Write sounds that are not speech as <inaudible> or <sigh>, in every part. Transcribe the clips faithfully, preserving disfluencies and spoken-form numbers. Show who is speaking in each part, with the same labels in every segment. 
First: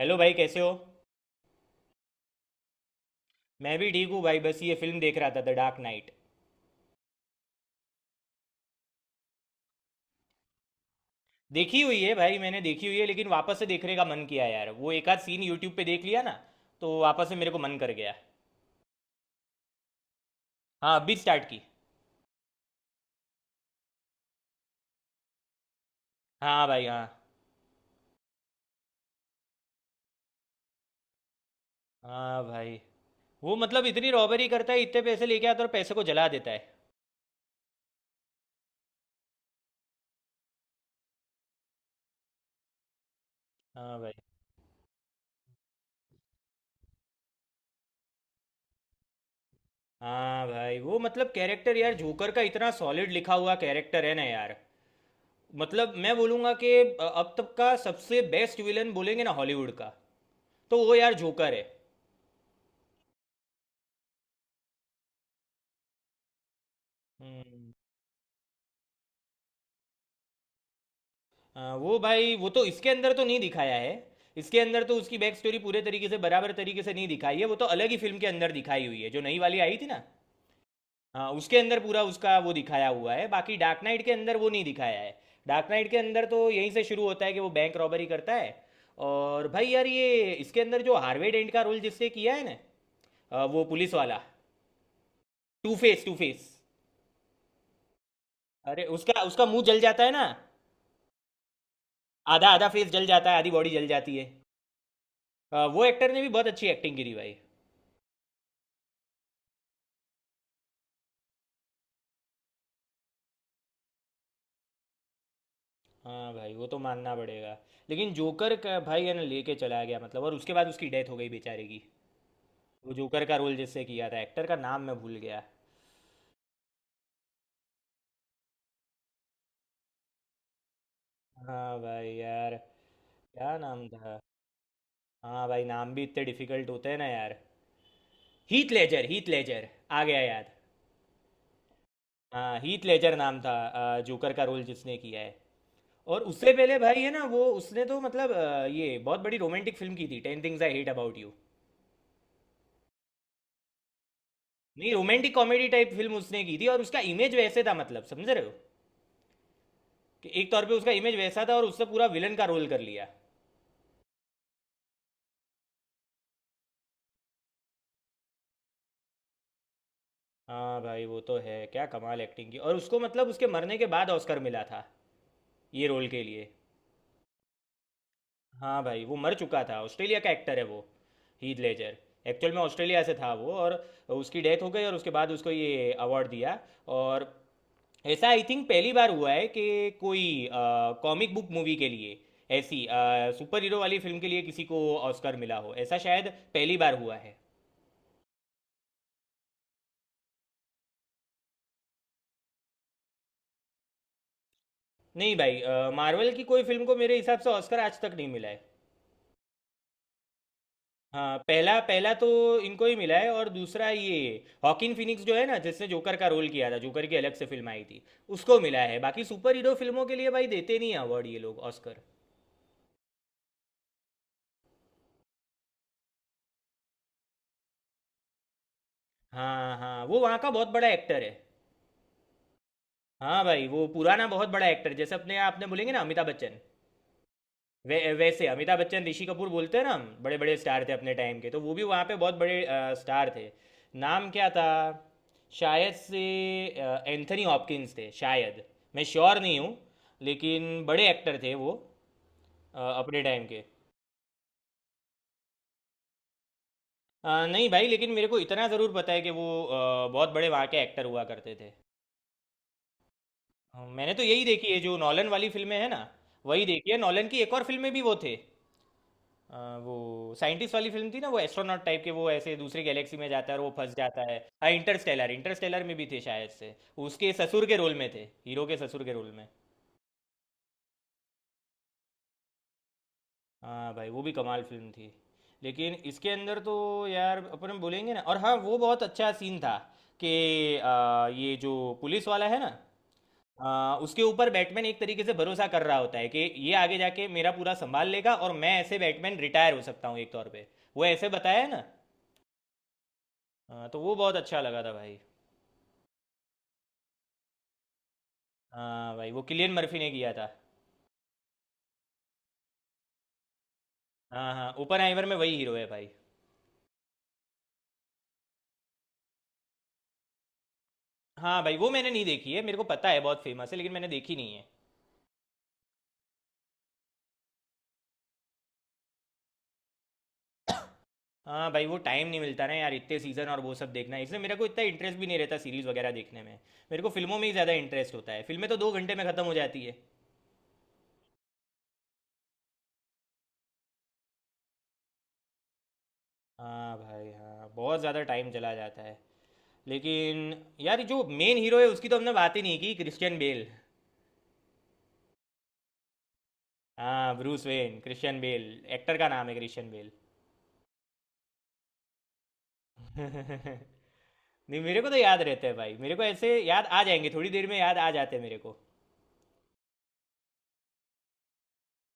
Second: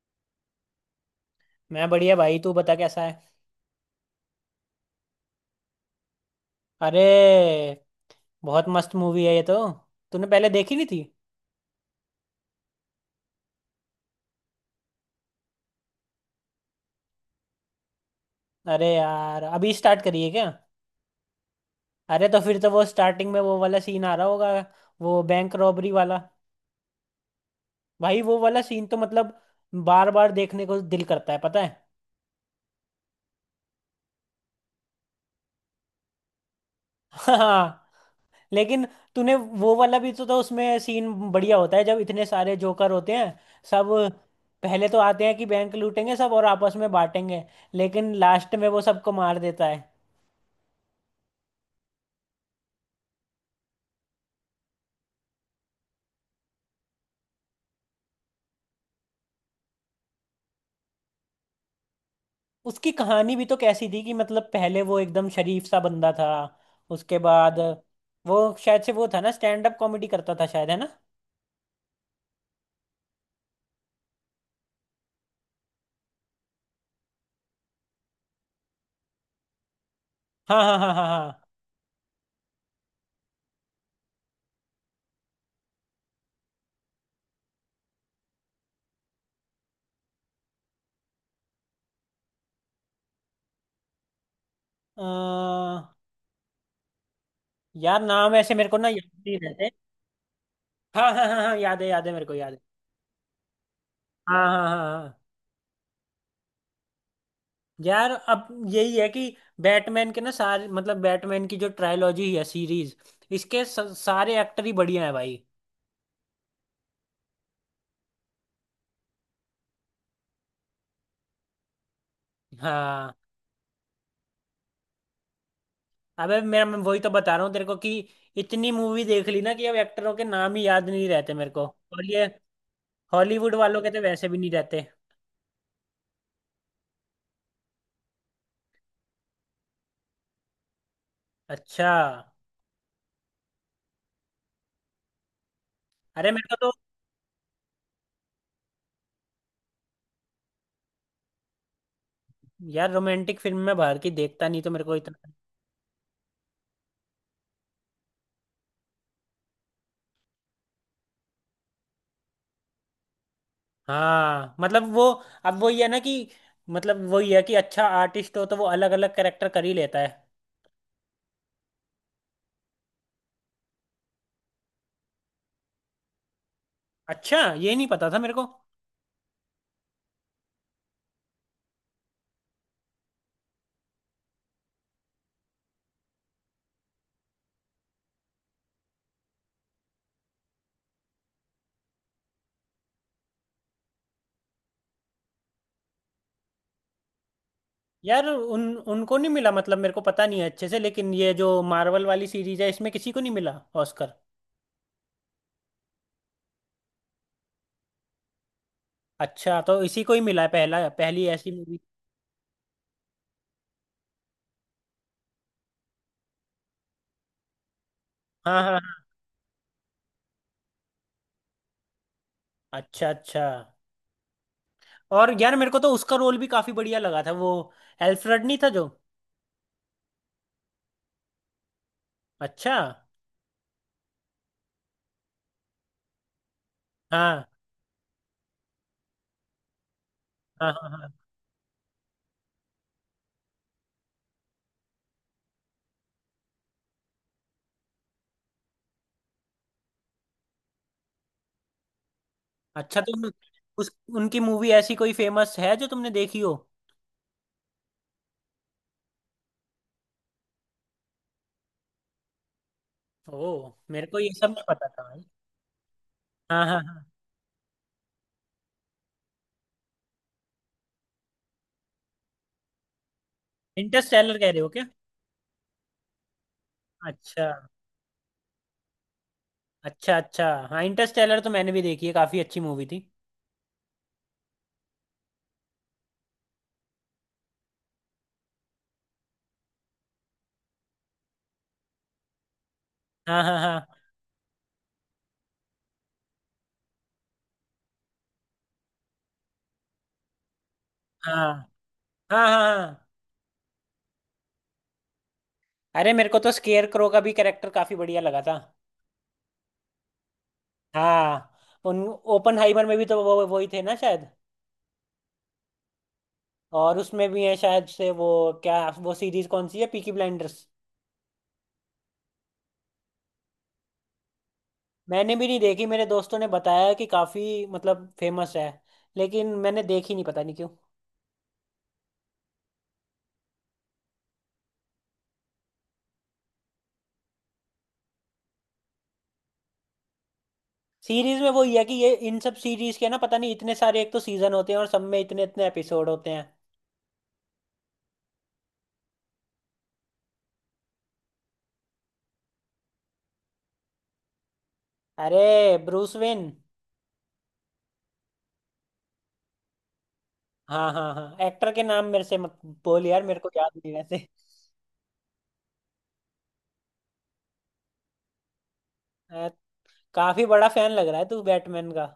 Speaker 1: Hello भाई, कैसे हो?
Speaker 2: मैं बढ़िया भाई। तू बता कैसा है।
Speaker 1: मैं भी ठीक हूँ भाई, बस ये फिल्म देख रहा था, द डार्क नाइट।
Speaker 2: अरे बहुत मस्त मूवी है ये तो। तूने पहले देखी नहीं थी।
Speaker 1: देखी हुई है भाई, मैंने देखी हुई है लेकिन वापस से देखने का मन किया यार, वो एक आध सीन यूट्यूब पे देख लिया ना, तो वापस से मेरे को मन कर गया।
Speaker 2: अरे यार अभी स्टार्ट करी है क्या।
Speaker 1: हाँ अभी स्टार्ट की।
Speaker 2: अरे तो फिर तो वो स्टार्टिंग में वो वाला सीन आ रहा होगा। वो बैंक रॉबरी वाला।
Speaker 1: हाँ भाई हाँ।
Speaker 2: भाई वो वाला सीन तो मतलब बार बार देखने को दिल करता है पता है।
Speaker 1: हाँ भाई, वो मतलब इतनी रॉबरी करता है, इतने पैसे लेके आता है और पैसे को जला देता है।
Speaker 2: <laughs> हाँ। लेकिन तूने वो वाला भी तो, तो उसमें सीन बढ़िया होता है जब इतने सारे जोकर होते हैं सब।
Speaker 1: हाँ भाई।
Speaker 2: पहले तो आते हैं कि बैंक लूटेंगे सब और आपस में बांटेंगे। लेकिन लास्ट में वो सबको मार देता है।
Speaker 1: हाँ भाई, वो मतलब कैरेक्टर यार, जोकर का इतना सॉलिड लिखा हुआ कैरेक्टर है ना यार। मतलब मैं बोलूँगा कि अब तक का सबसे बेस्ट विलन बोलेंगे ना हॉलीवुड का, तो वो यार जोकर है।
Speaker 2: उसकी कहानी भी तो कैसी थी कि मतलब पहले वो एकदम शरीफ सा बंदा था। उसके बाद
Speaker 1: हम्म,
Speaker 2: वो शायद से वो था ना स्टैंड अप कॉमेडी करता था शायद है ना।
Speaker 1: आ, वो भाई, वो तो इसके अंदर तो नहीं दिखाया है। इसके अंदर तो उसकी बैक स्टोरी पूरे तरीके से बराबर तरीके से नहीं दिखाई है, वो तो अलग ही फिल्म के अंदर दिखाई हुई है जो नई वाली आई थी ना।
Speaker 2: हाँ हाँ हाँ हाँ
Speaker 1: हाँ
Speaker 2: हाँ।
Speaker 1: उसके अंदर पूरा उसका वो दिखाया हुआ है, बाकी डार्क नाइट के अंदर वो नहीं दिखाया है। डार्क नाइट के अंदर तो यहीं से शुरू होता है कि वो बैंक रॉबरी करता है। और भाई यार, ये इसके अंदर जो हार्वे डेंट का रोल जिससे किया है ना, आ, वो पुलिस वाला,
Speaker 2: अ,
Speaker 1: टू फेस टू फेस।
Speaker 2: यार नाम ऐसे मेरे को
Speaker 1: अरे
Speaker 2: ना याद
Speaker 1: उसका
Speaker 2: नहीं
Speaker 1: उसका मुंह
Speaker 2: रहते।
Speaker 1: जल जाता है ना,
Speaker 2: हाँ हाँ हाँ हाँ याद है याद है मेरे को
Speaker 1: आधा
Speaker 2: याद है।
Speaker 1: आधा फेस जल जाता है, आधी बॉडी जल जाती है।
Speaker 2: हाँ हाँ हाँ हाँ हाँ।
Speaker 1: हाँ, वो एक्टर ने भी बहुत अच्छी एक्टिंग करी भाई।
Speaker 2: यार अब यही है कि बैटमैन के ना सारे मतलब बैटमैन की जो ट्रायोलॉजी है सीरीज। इसके स- सारे एक्टर ही बढ़िया है भाई।
Speaker 1: हाँ भाई वो तो मानना पड़ेगा। लेकिन जोकर का भाई है ना लेके चला गया मतलब, और उसके बाद उसकी डेथ हो गई बेचारे की। वो
Speaker 2: हाँ।
Speaker 1: जोकर का रोल जिससे किया था, एक्टर का नाम मैं भूल गया।
Speaker 2: अबे मेरा मैं वही तो बता रहा हूँ तेरे को कि इतनी मूवी देख ली ना कि अब एक्टरों के नाम ही याद नहीं रहते मेरे को।
Speaker 1: हाँ
Speaker 2: और
Speaker 1: भाई
Speaker 2: ये
Speaker 1: यार।
Speaker 2: हॉलीवुड
Speaker 1: क्या
Speaker 2: वालों
Speaker 1: नाम
Speaker 2: के तो
Speaker 1: था?
Speaker 2: वैसे भी नहीं रहते।
Speaker 1: हाँ भाई, नाम भी इतने डिफिकल्ट होते हैं ना यार। हीथ लेजर, हीथ लेजर, आ गया याद।
Speaker 2: अच्छा।
Speaker 1: हाँ, हीथ लेजर नाम था, अ, जोकर का रोल जिसने किया है। और
Speaker 2: अरे मेरे
Speaker 1: उससे
Speaker 2: को तो
Speaker 1: पहले भाई है ना, वो उसने तो मतलब अ, ये बहुत बड़ी रोमांटिक फिल्म की थी, Ten Things I Hate About You.
Speaker 2: यार रोमांटिक फिल्म में बाहर की देखता नहीं तो मेरे
Speaker 1: नहीं,
Speaker 2: को इतना।
Speaker 1: रोमांटिक कॉमेडी टाइप फिल्म उसने की थी, और उसका इमेज वैसे था, मतलब समझ रहे हो, कि एक तौर पे उसका इमेज वैसा था, और उससे पूरा विलन का रोल कर लिया।
Speaker 2: हाँ मतलब वो अब वही है ना कि मतलब वही है कि अच्छा आर्टिस्ट हो तो वो अलग अलग कैरेक्टर कर ही लेता है।
Speaker 1: हाँ भाई, वो तो है क्या कमाल एक्टिंग की, और उसको मतलब उसके मरने के बाद ऑस्कर मिला था, ये रोल के लिए।
Speaker 2: अच्छा ये नहीं पता था मेरे को।
Speaker 1: हाँ भाई, वो मर चुका था, ऑस्ट्रेलिया का एक्टर है वो, हीथ लेजर। एक्चुअल में ऑस्ट्रेलिया से था वो, और उसकी डेथ हो गई और उसके बाद उसको ये अवार्ड दिया। और ऐसा आई थिंक पहली बार हुआ है कि कोई कॉमिक बुक मूवी के लिए, ऐसी सुपर हीरो वाली फिल्म के लिए किसी को ऑस्कर मिला हो, ऐसा शायद पहली बार हुआ है।
Speaker 2: यार उन उनको नहीं मिला मतलब मेरे को पता नहीं है अच्छे से। लेकिन ये जो मार्वल वाली सीरीज है इसमें किसी को नहीं मिला ऑस्कर।
Speaker 1: नहीं भाई, मार्वल की कोई फिल्म को मेरे हिसाब से ऑस्कर आज तक नहीं मिला है।
Speaker 2: अच्छा तो इसी को ही मिला है पहला पहली
Speaker 1: हाँ,
Speaker 2: ऐसी
Speaker 1: पहला
Speaker 2: मूवी।
Speaker 1: पहला तो इनको ही मिला है, और दूसरा ये हॉकिन फिनिक्स जो है ना, जिसने जोकर का रोल किया था, जोकर की अलग से फिल्म आई थी, उसको
Speaker 2: हाँ हाँ
Speaker 1: मिला
Speaker 2: हाँ।
Speaker 1: है। बाकी सुपर हीरो फिल्मों के लिए भाई देते नहीं अवार्ड ये लोग, ऑस्कर।
Speaker 2: अच्छा अच्छा। और यार मेरे को तो उसका रोल भी काफी बढ़िया लगा था। वो एल्फ्रेड नहीं था जो।
Speaker 1: हाँ हाँ, वो वहाँ का बहुत बड़ा एक्टर है।
Speaker 2: अच्छा।
Speaker 1: हाँ भाई, वो पुराना बहुत बड़ा एक्टर, जैसे अपने आपने बोलेंगे ना अमिताभ बच्चन।
Speaker 2: हाँ
Speaker 1: वै, वैसे अमिताभ बच्चन ऋषि कपूर बोलते हैं ना, हम बड़े बड़े
Speaker 2: हाँ
Speaker 1: स्टार
Speaker 2: हाँ
Speaker 1: थे
Speaker 2: हाँ।
Speaker 1: अपने टाइम के, तो वो भी वहाँ पे बहुत बड़े आ, स्टार थे। नाम क्या था? शायद से एंथनी हॉपकिंस थे शायद, मैं श्योर नहीं हूँ, लेकिन बड़े एक्टर थे वो, अ,
Speaker 2: अच्छा
Speaker 1: अपने
Speaker 2: तो
Speaker 1: टाइम के।
Speaker 2: उस उनकी मूवी ऐसी कोई फेमस है जो तुमने देखी हो।
Speaker 1: अ, नहीं भाई, लेकिन मेरे को इतना ज़रूर पता है कि वो अ, बहुत बड़े वहाँ के एक्टर हुआ करते थे।
Speaker 2: ओ
Speaker 1: अ,
Speaker 2: मेरे
Speaker 1: मैंने
Speaker 2: को
Speaker 1: तो
Speaker 2: ये
Speaker 1: यही
Speaker 2: सब नहीं
Speaker 1: देखी है
Speaker 2: पता
Speaker 1: जो
Speaker 2: था भाई।
Speaker 1: नॉलन वाली फिल्में हैं ना,
Speaker 2: हाँ
Speaker 1: वही
Speaker 2: हाँ
Speaker 1: देखी है।
Speaker 2: हाँ।
Speaker 1: नॉलन की एक और फिल्म में भी वो थे, अ, वो साइंटिस्ट वाली फिल्म थी ना, वो एस्ट्रोनॉट टाइप के, वो ऐसे दूसरी गैलेक्सी में जाता है और वो फंस जाता है।
Speaker 2: इंटरस्टेलर कह रहे हो
Speaker 1: हाँ
Speaker 2: क्या।
Speaker 1: इंटरस्टेलर, इंटरस्टेलर में भी थे शायद से, उसके
Speaker 2: अच्छा
Speaker 1: ससुर के रोल में थे, हीरो के ससुर के रोल में।
Speaker 2: अच्छा। अच्छा हाँ इंटरस्टेलर तो मैंने भी देखी है काफी अच्छी मूवी थी।
Speaker 1: हाँ भाई, वो भी कमाल फिल्म थी। लेकिन इसके अंदर तो यार अपन बोलेंगे ना, और हाँ वो बहुत अच्छा सीन था कि अ, ये जो पुलिस वाला है ना,
Speaker 2: हाँ हाँ
Speaker 1: अ,
Speaker 2: हाँ
Speaker 1: उसके ऊपर बैटमैन एक तरीके से भरोसा कर रहा होता है कि ये आगे जाके मेरा पूरा संभाल लेगा, और मैं ऐसे बैटमैन रिटायर हो सकता हूँ एक तौर पे, वो ऐसे
Speaker 2: हाँ
Speaker 1: बताया है ना।
Speaker 2: हाँ हाँ हाँ।
Speaker 1: हाँ, तो वो बहुत अच्छा लगा था भाई।
Speaker 2: अरे मेरे को तो स्केयर क्रो का भी कैरेक्टर काफी बढ़िया लगा था।
Speaker 1: हाँ भाई, वो किलियन मर्फी ने किया था।
Speaker 2: हाँ। उन ओपन हाइमर में भी तो वो वही थे ना शायद।
Speaker 1: हाँ हाँ, ओपनहाइमर में वही हीरो है भाई।
Speaker 2: और उसमें भी है शायद से वो। क्या वो सीरीज कौन सी है पीकी ब्लाइंडर्स।
Speaker 1: हाँ भाई, वो मैंने नहीं देखी है, मेरे को पता है बहुत फेमस है लेकिन मैंने देखी नहीं है।
Speaker 2: मैंने भी नहीं देखी। मेरे दोस्तों ने बताया कि काफी मतलब फेमस है लेकिन मैंने देखी नहीं पता नहीं क्यों।
Speaker 1: हाँ भाई, वो टाइम नहीं मिलता ना यार, इतने सीज़न और वो सब देखना, इसलिए मेरे को इतना इंटरेस्ट भी नहीं रहता सीरीज़ वगैरह देखने में। मेरे को फिल्मों में ही ज़्यादा इंटरेस्ट होता है, फिल्में तो दो घंटे में ख़त्म हो जाती है।
Speaker 2: सीरीज में वही है कि ये इन सब सीरीज के ना पता नहीं इतने सारे एक तो सीजन होते हैं और सब में इतने इतने एपिसोड होते हैं।
Speaker 1: हाँ भाई हाँ, बहुत ज़्यादा टाइम चला जाता है। लेकिन यार जो मेन हीरो है, उसकी तो हमने बात ही नहीं की, क्रिश्चियन बेल।
Speaker 2: अरे ब्रूस वेन।
Speaker 1: हाँ Bruce Wayne, Christian Bale, actor का नाम है क्रिश्चियन
Speaker 2: हाँ हाँ हाँ एक्टर के नाम मेरे से मत बोल यार
Speaker 1: बेल।
Speaker 2: मेरे को याद नहीं वैसे।
Speaker 1: <laughs> नहीं, मेरे को तो याद रहता है भाई, मेरे को ऐसे याद आ जाएंगे, थोड़ी देर में याद आ जाते हैं मेरे को।
Speaker 2: अ, काफी बड़ा फैन लग रहा है तू बैटमैन का।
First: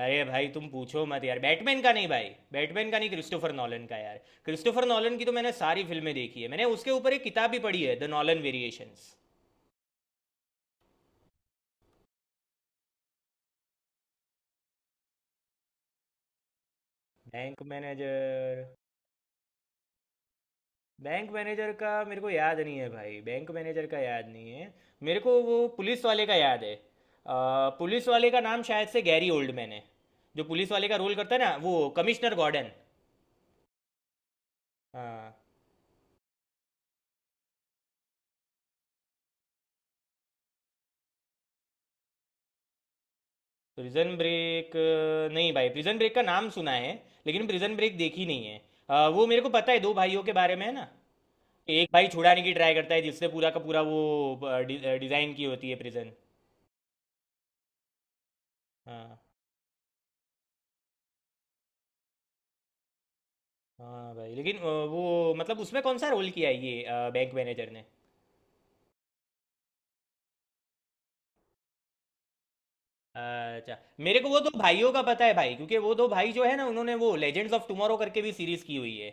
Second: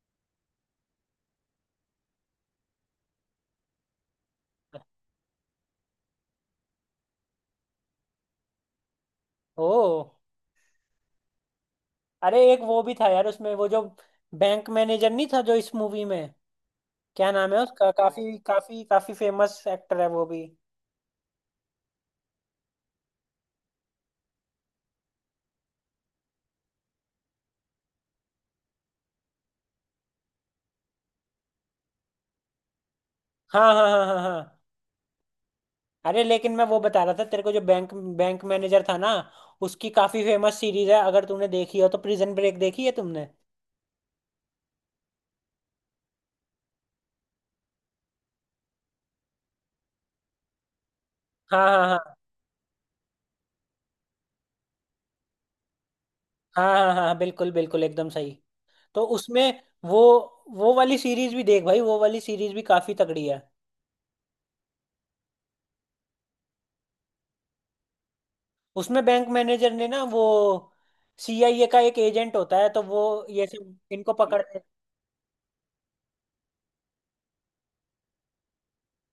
Speaker 1: अरे भाई, तुम पूछो मत यार, बैटमैन का नहीं भाई, बैटमैन का नहीं, क्रिस्टोफर नॉलन का, यार क्रिस्टोफर नॉलन की तो मैंने सारी फिल्में देखी है, मैंने उसके ऊपर एक किताब भी पढ़ी है, द नॉलन वेरिएशंस।
Speaker 2: ओ अरे एक वो भी था यार उसमें वो जो बैंक मैनेजर नहीं था जो इस मूवी में। क्या नाम है
Speaker 1: बैंक
Speaker 2: उसका काफी
Speaker 1: मैनेजर?
Speaker 2: काफी काफी फेमस एक्टर है वो भी।
Speaker 1: बैंक मैनेजर का मेरे को याद नहीं है भाई, बैंक मैनेजर का याद नहीं है। मेरे को वो पुलिस वाले का याद है, अ, पुलिस वाले का नाम शायद से गैरी ओल्डमैन है, जो पुलिस वाले का रोल करता है ना, वो कमिश्नर गॉर्डन।
Speaker 2: हाँ हाँ हाँ हाँ हाँ।
Speaker 1: हाँ।
Speaker 2: अरे लेकिन मैं वो बता रहा था तेरे को जो बैंक बैंक मैनेजर था ना उसकी काफी फेमस सीरीज है। अगर तूने देखी हो तो प्रिजन ब्रेक देखी है तुमने।
Speaker 1: Prison Break? नहीं भाई, प्रिजन ब्रेक का नाम सुना है, लेकिन प्रिजन ब्रेक देखी नहीं है। अ, वो मेरे को पता है, दो भाइयों के बारे में है ना,
Speaker 2: हाँ
Speaker 1: एक
Speaker 2: हाँ
Speaker 1: भाई
Speaker 2: हाँ
Speaker 1: छुड़ाने की ट्राई करता है, जिससे पूरा का पूरा वो अ, डि, अ, डिज़ाइन की होती है प्रिजन।
Speaker 2: हाँ हाँ हाँ बिल्कुल बिल्कुल एकदम सही। तो
Speaker 1: हाँ।
Speaker 2: उसमें वो वो वाली सीरीज भी देख भाई। वो वाली सीरीज भी काफी तगड़ी है।
Speaker 1: हाँ भाई, लेकिन अ, वो मतलब उसमें कौन सा रोल किया है, ये अ, बैंक मैनेजर ने?
Speaker 2: उसमें बैंक मैनेजर ने ना वो सी आई ए का एक एजेंट होता है तो वो ये
Speaker 1: अच्छा,
Speaker 2: सब इनको
Speaker 1: मेरे को वो दो
Speaker 2: पकड़ते हैं।
Speaker 1: भाइयों का पता है भाई, क्योंकि वो दो भाई जो है ना, उन्होंने वो लेजेंड्स ऑफ टुमारो करके भी सीरीज की हुई है।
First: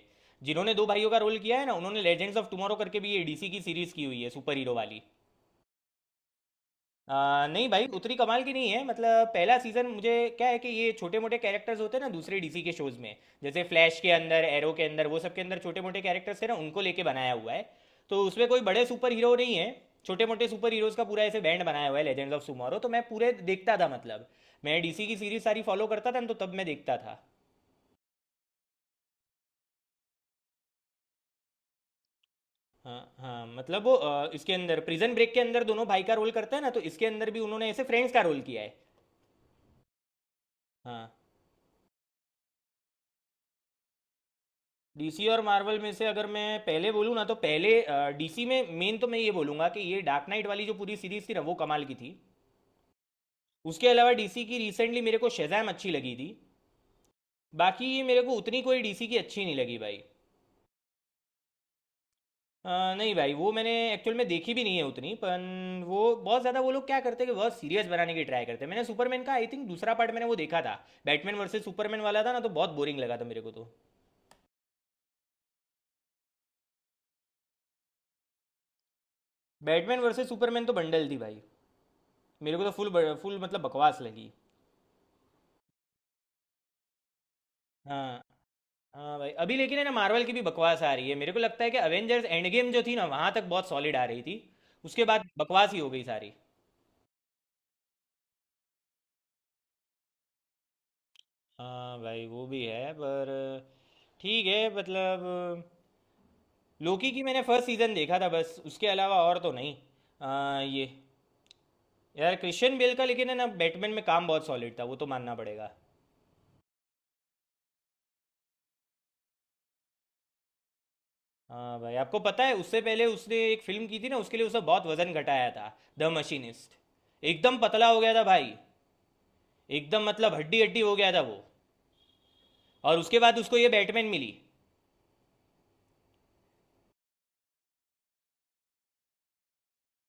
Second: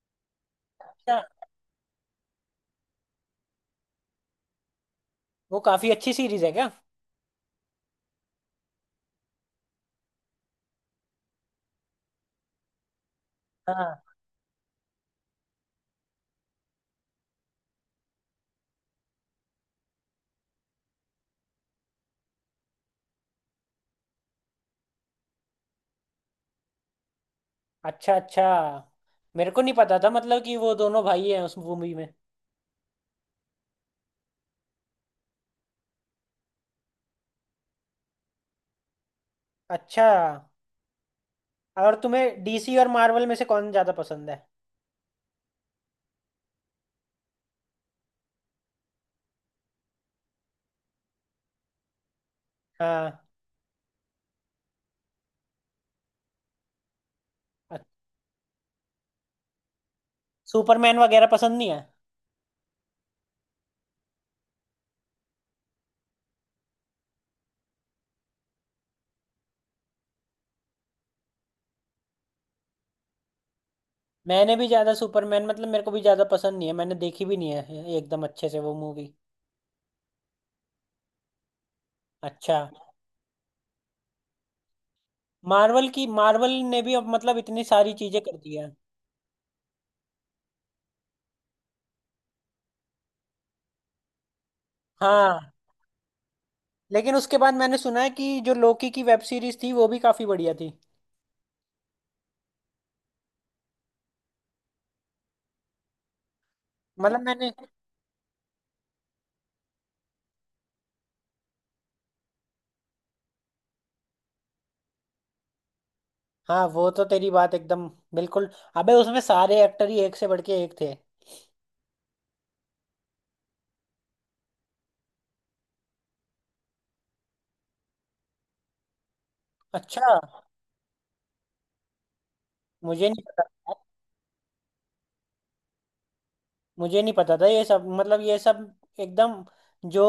Speaker 1: जिन्होंने दो भाइयों का
Speaker 2: अच्छा।
Speaker 1: रोल किया है ना, उन्होंने लेजेंड्स ऑफ टुमारो करके भी ये डीसी की सीरीज की हुई है, सुपर हीरो वाली।
Speaker 2: वो काफी अच्छी सीरीज है क्या।
Speaker 1: आ, नहीं भाई, उतनी कमाल की नहीं है, मतलब पहला सीजन मुझे क्या है कि ये छोटे मोटे कैरेक्टर्स होते हैं ना दूसरे डीसी के शोज में, जैसे फ्लैश
Speaker 2: हाँ
Speaker 1: के अंदर, एरो के अंदर, वो सब के अंदर छोटे मोटे कैरेक्टर्स थे ना, उनको लेके बनाया हुआ है। तो उसमें कोई बड़े सुपर हीरो नहीं है, छोटे मोटे सुपर हीरोज का पूरा ऐसे बैंड बनाया हुआ है लेजेंड्स ऑफ सुमारो, तो मैं पूरे देखता था, मतलब मैं डीसी की सीरीज सारी फॉलो करता था ना, तो तब मैं देखता था।
Speaker 2: अच्छा अच्छा। मेरे को नहीं पता था मतलब कि वो दोनों भाई हैं उस मूवी में।
Speaker 1: हाँ हाँ, मतलब वो अ, इसके अंदर प्रिजन ब्रेक के अंदर दोनों भाई का रोल करता है ना, तो इसके अंदर भी उन्होंने ऐसे फ्रेंड्स का रोल किया है।
Speaker 2: अच्छा।
Speaker 1: हाँ।
Speaker 2: और तुम्हें डीसी और मार्वल में से कौन ज्यादा पसंद है।
Speaker 1: डीसी और मार्वल में से अगर मैं पहले बोलूँ ना, तो पहले डीसी में मेन तो मैं ये बोलूँगा कि ये डार्क नाइट वाली जो पूरी सीरीज थी ना, वो कमाल की थी।
Speaker 2: हाँ।
Speaker 1: उसके अलावा डीसी की रिसेंटली मेरे को शेजैम अच्छी लगी थी, बाकी
Speaker 2: अच्छा,
Speaker 1: ये मेरे को उतनी कोई डीसी की अच्छी नहीं लगी भाई।
Speaker 2: सुपरमैन वगैरह पसंद नहीं है।
Speaker 1: अ, नहीं भाई, वो मैंने एक्चुअल में देखी भी नहीं है उतनी पन, वो बहुत ज़्यादा वो लोग क्या करते हैं कि बहुत सीरियस बनाने की ट्राई करते हैं। मैंने सुपरमैन का आई थिंक दूसरा पार्ट मैंने वो देखा था, बैटमैन वर्सेस सुपरमैन वाला था ना, तो बहुत बोरिंग लगा था मेरे को तो।
Speaker 2: मैंने भी ज्यादा सुपरमैन मतलब मेरे को भी ज्यादा पसंद नहीं है। मैंने देखी भी नहीं है एकदम अच्छे से वो मूवी।
Speaker 1: बैटमैन वर्सेस सुपरमैन तो बंडल थी भाई, मेरे
Speaker 2: अच्छा।
Speaker 1: को तो फुल फुल मतलब बकवास लगी।
Speaker 2: मार्वल की मार्वल ने भी अब मतलब इतनी सारी चीजें
Speaker 1: हाँ।
Speaker 2: कर दी है।
Speaker 1: हाँ भाई, अभी लेकिन है ना मार्वल की भी बकवास आ रही है, मेरे को लगता है कि अवेंजर्स एंड गेम जो थी ना, वहां तक बहुत सॉलिड आ रही थी, उसके बाद
Speaker 2: हाँ।
Speaker 1: बकवास ही हो गई सारी।
Speaker 2: लेकिन उसके बाद मैंने सुना है कि जो लोकी की वेब सीरीज थी वो भी काफी बढ़िया थी।
Speaker 1: हाँ भाई वो भी है, पर ठीक है मतलब, लोकी
Speaker 2: मतलब
Speaker 1: की मैंने
Speaker 2: मैंने।
Speaker 1: फर्स्ट सीजन देखा था बस, उसके अलावा और तो नहीं। आ, ये यार क्रिश्चियन बेल का लेकिन है ना, बैटमैन में काम बहुत सॉलिड था, वो तो मानना पड़ेगा।
Speaker 2: हाँ वो तो तेरी बात एकदम बिल्कुल। अबे उसमें सारे एक्टर ही एक से बढ़ के एक थे।
Speaker 1: हाँ भाई, आपको पता है उससे पहले उसने एक फिल्म की थी ना, उसके लिए उसने बहुत वजन घटाया था, द मशीनिस्ट। एकदम पतला हो गया था भाई, एकदम
Speaker 2: अच्छा।
Speaker 1: मतलब हड्डी हड्डी हो गया था वो। और
Speaker 2: मुझे
Speaker 1: उसके
Speaker 2: नहीं
Speaker 1: बाद
Speaker 2: पता
Speaker 1: उसको ये
Speaker 2: था
Speaker 1: बैटमैन मिली।
Speaker 2: मुझे नहीं पता था ये सब। मतलब ये सब एकदम जो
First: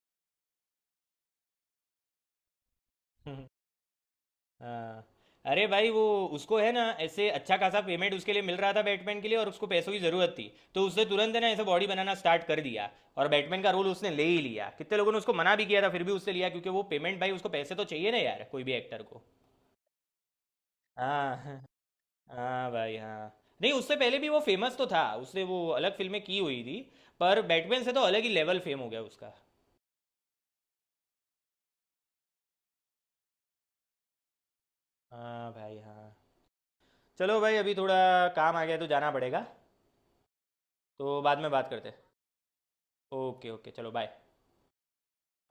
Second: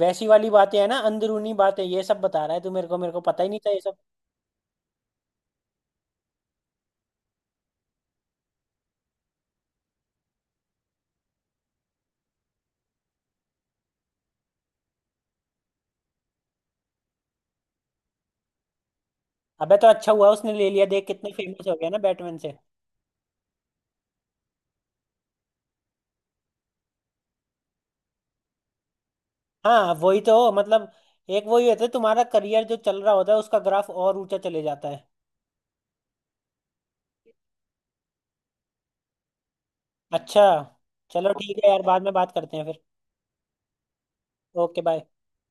Speaker 2: वैसी वाली बातें है ना अंदरूनी बातें ये सब बता रहा है तू मेरे को। मेरे को पता ही नहीं
Speaker 1: <laughs>
Speaker 2: था ये सब।
Speaker 1: हाँ, अरे भाई वो, उसको है ना ऐसे अच्छा खासा पेमेंट उसके लिए मिल रहा था बैटमैन के लिए, और उसको पैसों की ज़रूरत थी, तो उसने तुरंत है ना ऐसे बॉडी बनाना स्टार्ट कर दिया, और बैटमैन का रोल उसने ले ही लिया। कितने लोगों ने उसको मना भी किया था फिर भी उससे लिया, क्योंकि वो पेमेंट भाई, उसको पैसे तो चाहिए ना यार कोई भी एक्टर को।
Speaker 2: अबे तो अच्छा हुआ उसने ले लिया। देख कितने
Speaker 1: हाँ। <laughs> हाँ।
Speaker 2: फेमस हो गया ना बैटमैन से।
Speaker 1: हाँ भाई हाँ। नहीं, उससे पहले भी वो फेमस तो था, उसने वो अलग फिल्में की हुई थी, पर बैटमैन से तो अलग ही लेवल फेम हो गया उसका।
Speaker 2: हाँ वही तो मतलब एक वही होता है तुम्हारा करियर जो चल रहा होता है उसका ग्राफ और ऊंचा चले जाता है।
Speaker 1: हाँ भाई हाँ। चलो भाई, अभी थोड़ा काम आ गया है तो जाना पड़ेगा,
Speaker 2: अच्छा।
Speaker 1: तो
Speaker 2: चलो
Speaker 1: बाद में
Speaker 2: ठीक
Speaker 1: बात
Speaker 2: है यार
Speaker 1: करते हैं।
Speaker 2: बाद में बात करते हैं फिर।
Speaker 1: ओके ओके, चलो बाय।
Speaker 2: Okay bye.